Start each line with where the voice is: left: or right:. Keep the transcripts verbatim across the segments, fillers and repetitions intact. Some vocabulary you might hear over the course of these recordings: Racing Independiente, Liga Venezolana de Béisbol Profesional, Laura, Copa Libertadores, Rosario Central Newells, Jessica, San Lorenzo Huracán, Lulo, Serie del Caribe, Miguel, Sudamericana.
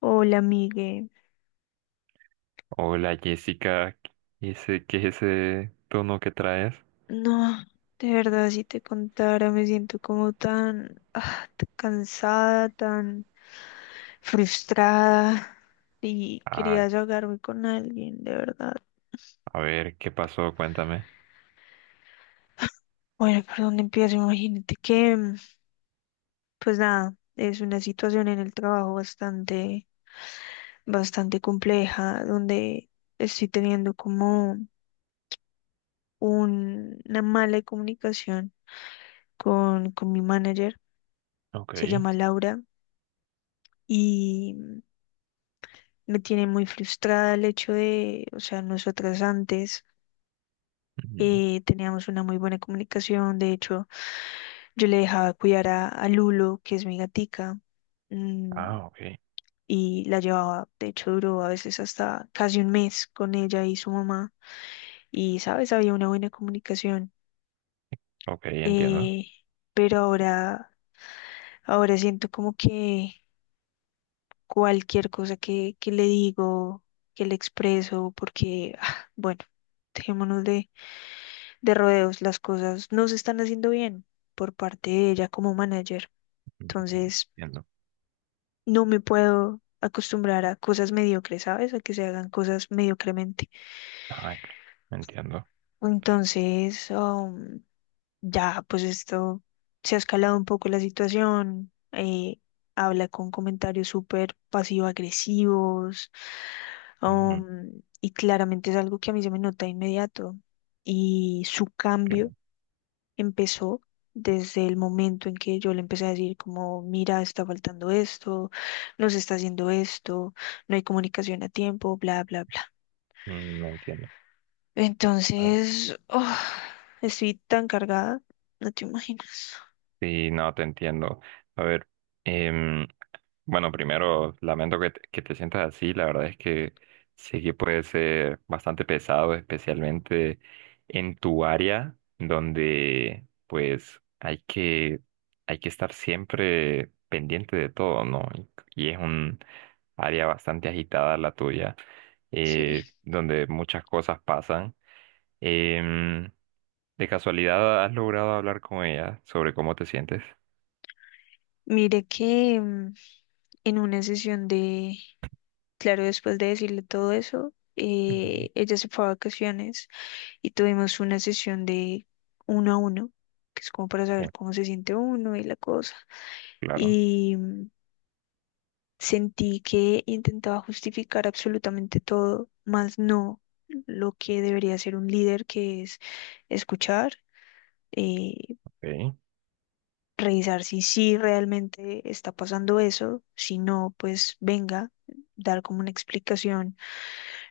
left: Hola, Miguel.
right: Hola Jessica, ese- ¿qué es ese tono que traes?
left: No, de verdad, si te contara, me siento como tan, ah, tan cansada, tan frustrada y quería
right: Ay,
left: desahogarme con alguien, de verdad.
right: a ver, ¿qué pasó? Cuéntame.
left: Bueno, ¿por dónde empiezo? Imagínate que, mm, pues nada, es una situación en el trabajo bastante, bastante compleja, donde estoy teniendo como un- una mala comunicación con, con mi manager,
right: Ok.
left: se llama Laura, y... Me tiene muy frustrada el hecho de, o sea, nosotras antes
right: Ujú.
left: eh, teníamos una muy buena comunicación. De hecho, yo le dejaba cuidar a, a Lulo, que es mi gatica, mm,
right: Ah, ok.
left: y la llevaba, de hecho, duró a veces hasta casi un mes con ella y su mamá. Y, ¿sabes? Había una buena comunicación.
right: Ok, entiendo.
left: eh, pero ahora, ahora siento como que cualquier cosa que, que le digo, que le expreso, porque, ah, bueno, dejémonos de de rodeos, las cosas no se están haciendo bien por parte de ella como manager.
right: Ujú.
left: Entonces,
right: Entiendo.
left: no me puedo acostumbrar a cosas mediocres, ¿sabes? A que se hagan cosas mediocremente.
right: Ah, cl- entiendo.
left: Entonces, um, ya, pues esto se ha escalado un poco la situación. Eh, habla con comentarios súper pasivo-agresivos.
right: Ujú,
left: Um, y claramente es algo que a mí se me nota de inmediato. Y su cambio
right: claro.
left: empezó desde el momento en que yo le empecé a decir como, mira, está faltando esto, no se está haciendo esto, no hay comunicación a tiempo, bla, bla, bla.
right: Mm, entiendo. A ver.
left: Entonces, oh, estoy tan cargada, no te imaginas.
right: Sí, no, te entiendo. A ver, em, bueno, primero, lamento que te, que te sientas así. La verdad es que sí que puede ser bastante pesado, especialmente en tu área, donde pues hay que, hay que estar siempre pendiente de todo, ¿no? Y, y es un área bastante agitada la tuya,
left: Sí.
right: eh, donde muchas cosas pasan. Em, ¿de casualidad has logrado hablar con ella sobre cómo te sientes?
left: Mire que mm, en una sesión de, claro, después de decirle todo eso,
right: Ujú.
left: eh, ella se fue a vacaciones y tuvimos una sesión de uno a uno, que es como para
right: Sí.
left: saber cómo se siente uno y la cosa.
right: Claro.
left: y mm, Sentí que intentaba justificar absolutamente todo, más no lo que debería ser un líder, que es escuchar, eh,
right: Ok.
left: revisar si sí realmente está pasando eso, si no, pues venga, dar como una explicación,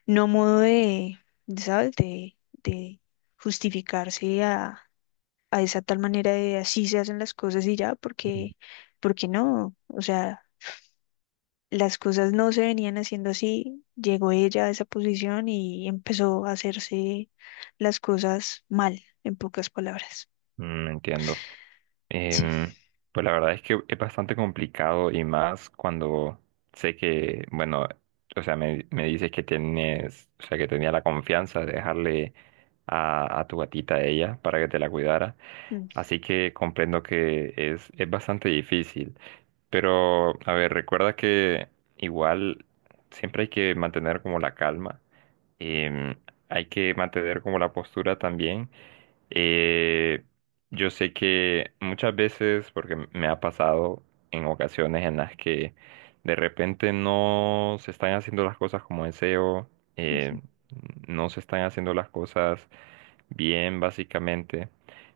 left: no modo de, de, ¿sabes? De, de justificarse a, a esa tal manera de así se hacen las cosas y ya,
right: Ujú.
left: porque, porque no, o sea las cosas no se venían haciendo así, llegó ella a esa posición y empezó a hacerse las cosas mal, en pocas palabras.
right: Mm, entiendo.
left: Sí,
right: Em, pues la verdad es que es bastante complicado y más cuando sé que, bueno, o sea, me, me dices que tienes, o sea, que tenía la confianza de dejarle a, a tu gatita a ella para que te la cuidara.
left: mm,
right: Así que comprendo que es, es bastante difícil. Pero, a ver, recuerda que igual siempre hay que mantener como la calma. em, Hay que mantener como la postura también. eh, yo sé que muchas veces, porque me ha pasado en ocasiones en las que de repente no se están haciendo las cosas como deseo,
left: ujú,
right: eh, no se están haciendo las cosas bien, básicamente.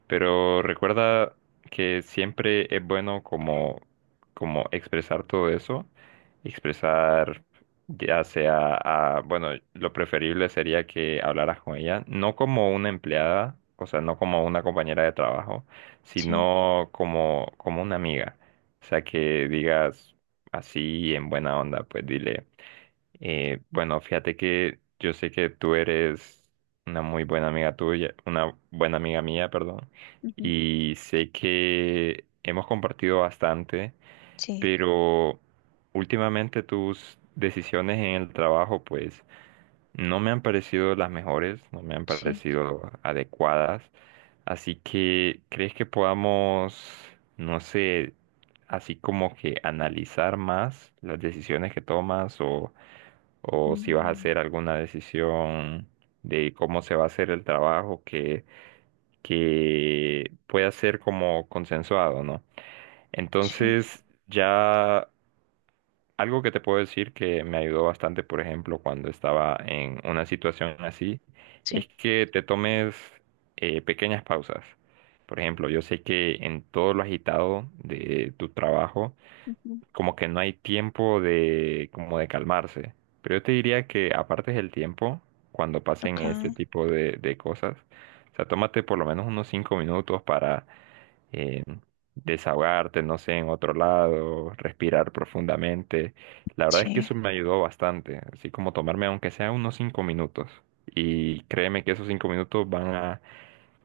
right: Pero recuerda que siempre es bueno como, como expresar todo eso, expresar ya sea, a- bueno, lo preferible sería que hablaras con ella, no como una empleada, o sea, no como una compañera de trabajo,
left: sí,
right: sino como, como una amiga. O sea, que digas así en buena onda, pues dile, eh, bueno, fíjate que yo sé que tú eres una muy buena amiga tuya, una buena amiga mía, perdón,
left: ujú,
right: y sé que hemos compartido bastante,
left: sí,
right: pero últimamente tus decisiones en el trabajo pues no me han parecido las mejores, no me han
left: sí,
right: parecido adecuadas, así que ¿crees que podamos, no sé, así como que analizar más las decisiones que tomas o, o si vas a
left: mm,
right: hacer alguna decisión de cómo se va a hacer el trabajo que, que pueda ser como consensuado, ¿no?
left: sí,
right: Entonces, ya algo que te puedo decir que me ayudó bastante, por ejemplo, cuando estaba en una situación así, es
left: sí,
right: que te tomes eh, pequeñas pausas. Por ejemplo, yo sé que en todo lo agitado de tu trabajo,
left: ujú,
right: como que no hay tiempo de, como de calmarse. Pero yo te diría que apartes el tiempo cuando pasen
left: ok,
right: este tipo de, de cosas. O sea, tómate por lo menos unos cinco minutos para eh, desahogarte, no sé, en otro lado, respirar profundamente. La verdad es que
left: sí.
right: eso me ayudó bastante, así como tomarme aunque sea unos cinco minutos. Y créeme que esos cinco minutos van a,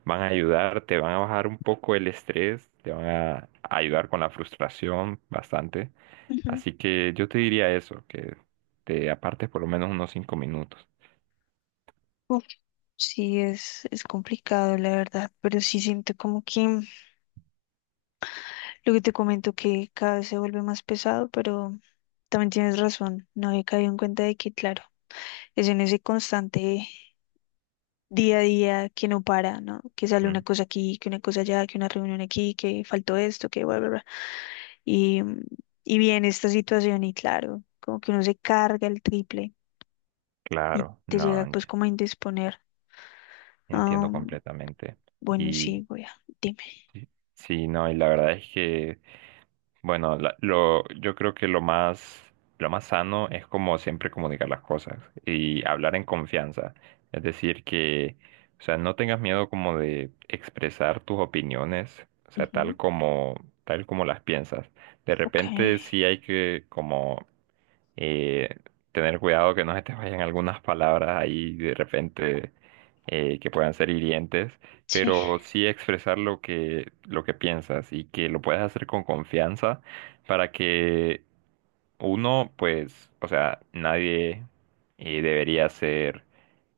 right: van a ayudar, te van a bajar un poco el estrés, te van a ayudar con la frustración bastante.
left: Ujú.
right: Así que yo te diría eso, que te apartes por lo menos unos cinco minutos.
left: Uf, sí, es, es complicado, la verdad, pero sí siento como que mm, lo que te comento que cada vez se vuelve más pesado, pero también tienes razón, no he caído en cuenta de que, claro, es en ese constante día a día que no para, ¿no? Que sale una
right: Mm.
left: cosa aquí, que una cosa allá, que una reunión aquí, que faltó esto, que bla, bla, bla. Y, mm, y viene esta situación y claro, como que uno se carga el triple y
right: Claro,
left: te
right: no,
left: llega
right: ent-
left: pues como a indisponer.
right: Entiendo
left: Am,
right: completamente.
left: bueno,
right: Y
left: sí, voy a, dime.
right: sí, sí, no, y la verdad es que bueno, la- lo, yo creo que lo más, lo más sano es como siempre comunicar las cosas y hablar en confianza. Es decir, que, o sea, no tengas miedo como de expresar tus opiniones, o sea,
left: Ujú,
right: tal como, tal como las piensas. De
left: ok,
right: repente sí hay que como eh, tener cuidado que no se te vayan algunas palabras ahí de repente, eh, que puedan ser hirientes,
left: sí,
right: pero sí expresar lo que, lo que piensas y que lo puedas hacer con confianza para que uno, pues, o sea, nadie eh, debería ser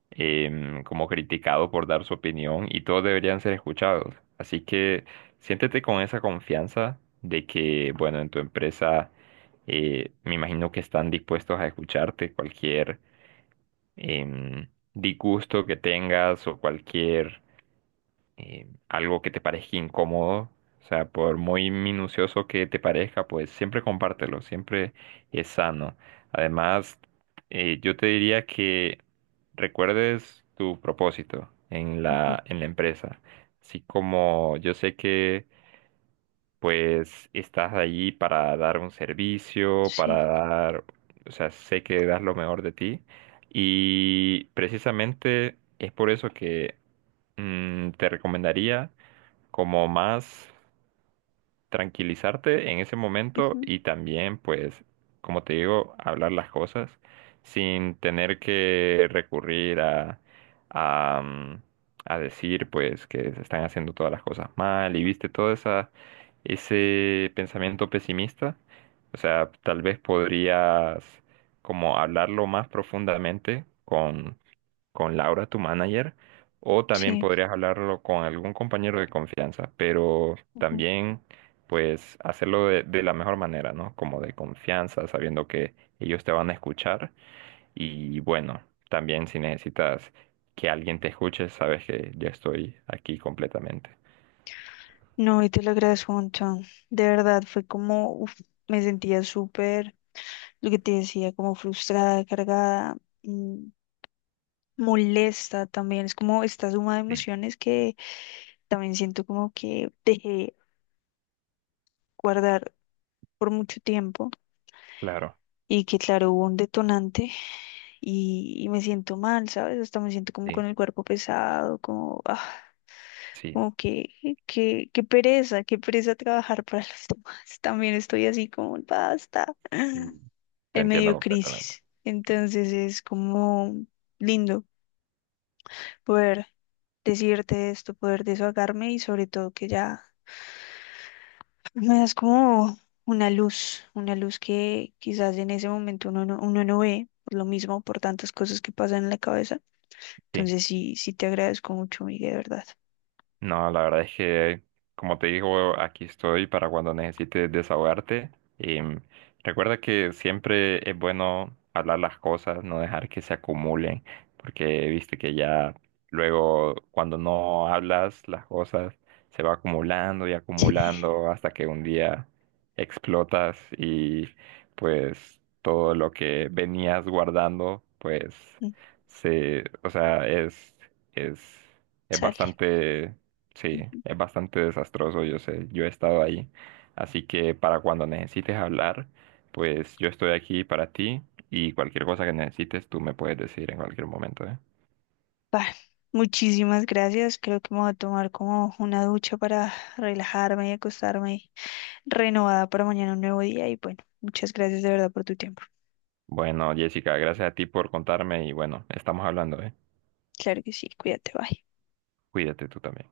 right: em, como criticado por dar su opinión y todos deberían ser escuchados. Así que siéntete con esa confianza de que, bueno, en tu empresa eh, me imagino que están dispuestos a escucharte cualquier em, disgusto que tengas o cualquier eh, algo que te parezca incómodo, o sea, por muy minucioso que te parezca, pues siempre compártelo, siempre es sano. Además, eh, yo te diría que recuerdes tu propósito en
left: ujú,
right: la, en la empresa, así como yo sé que pues estás allí para dar un servicio,
left: sí,
right: para dar, o sea, sé que das lo mejor de ti y precisamente es por eso que mm, te recomendaría como más tranquilizarte en ese momento
left: ujú,
right: y también, pues, como te digo, hablar las cosas sin tener que recurrir a, a, mm, a decir, pues, que se están haciendo todas las cosas mal y viste todo esa, ese pensamiento pesimista. O sea, tal vez podrías como hablarlo más profundamente con con Laura, tu manager, o también
left: sí.
right: podrías hablarlo con algún compañero de confianza, pero
left: Ujú.
right: también pues hacerlo de, de la mejor manera, ¿no? Como de confianza, sabiendo que ellos te van a escuchar y bueno, también si necesitas que alguien te escuche, sabes que yo estoy aquí completamente.
left: No, y te lo agradezco un montón. De verdad, fue como, uf, me sentía súper, lo que te decía, como frustrada, cargada, mm, molesta también. Es como esta suma de
right: Sí.
left: emociones que también siento como que dejé guardar por mucho tiempo
right: Claro,
left: y que claro, hubo un detonante y, y me siento mal, ¿sabes? Hasta me siento como
right: sí,
left: con el cuerpo pesado, como... ah.
right: sí,
left: Como que, que, qué pereza, qué pereza trabajar para los demás. También estoy así como, basta,
right: y te
left: en
right: entiendo
left: medio
right: completamente.
left: crisis. Entonces es como lindo poder decirte esto, poder desahogarme y sobre todo que ya me das como una luz, una luz que quizás en ese momento uno no, uno no ve por lo mismo, por tantas cosas que pasan en la cabeza.
right: Sí.
left: Entonces sí, sí te agradezco mucho, Miguel, de verdad.
right: No, la verdad es que, como te digo, aquí estoy para cuando necesites desahogarte. Em, recuerda que siempre es bueno hablar las cosas, no dejar que se acumulen, porque viste que ya luego cuando no hablas las cosas se va acumulando y acumulando hasta que un día explotas y pues todo lo que venías guardando, pues se, o sea, es, es, es
left: Sale.
right: bastante. Sí, es bastante desastroso, yo sé, yo he estado ahí. Así que para cuando necesites hablar, pues yo estoy aquí para ti y cualquier cosa que necesites tú me puedes decir en cualquier momento, ¿eh?
left: Bah, muchísimas gracias. Creo que me voy a tomar como una ducha para relajarme y acostarme renovada para mañana un nuevo día. Y bueno, muchas gracias de verdad por tu tiempo.
right: Bueno, Jessica, gracias a ti por contarme y bueno, estamos hablando, ¿eh?
left: Claro que sí, cuídate, bye.
right: Cuídate tú también.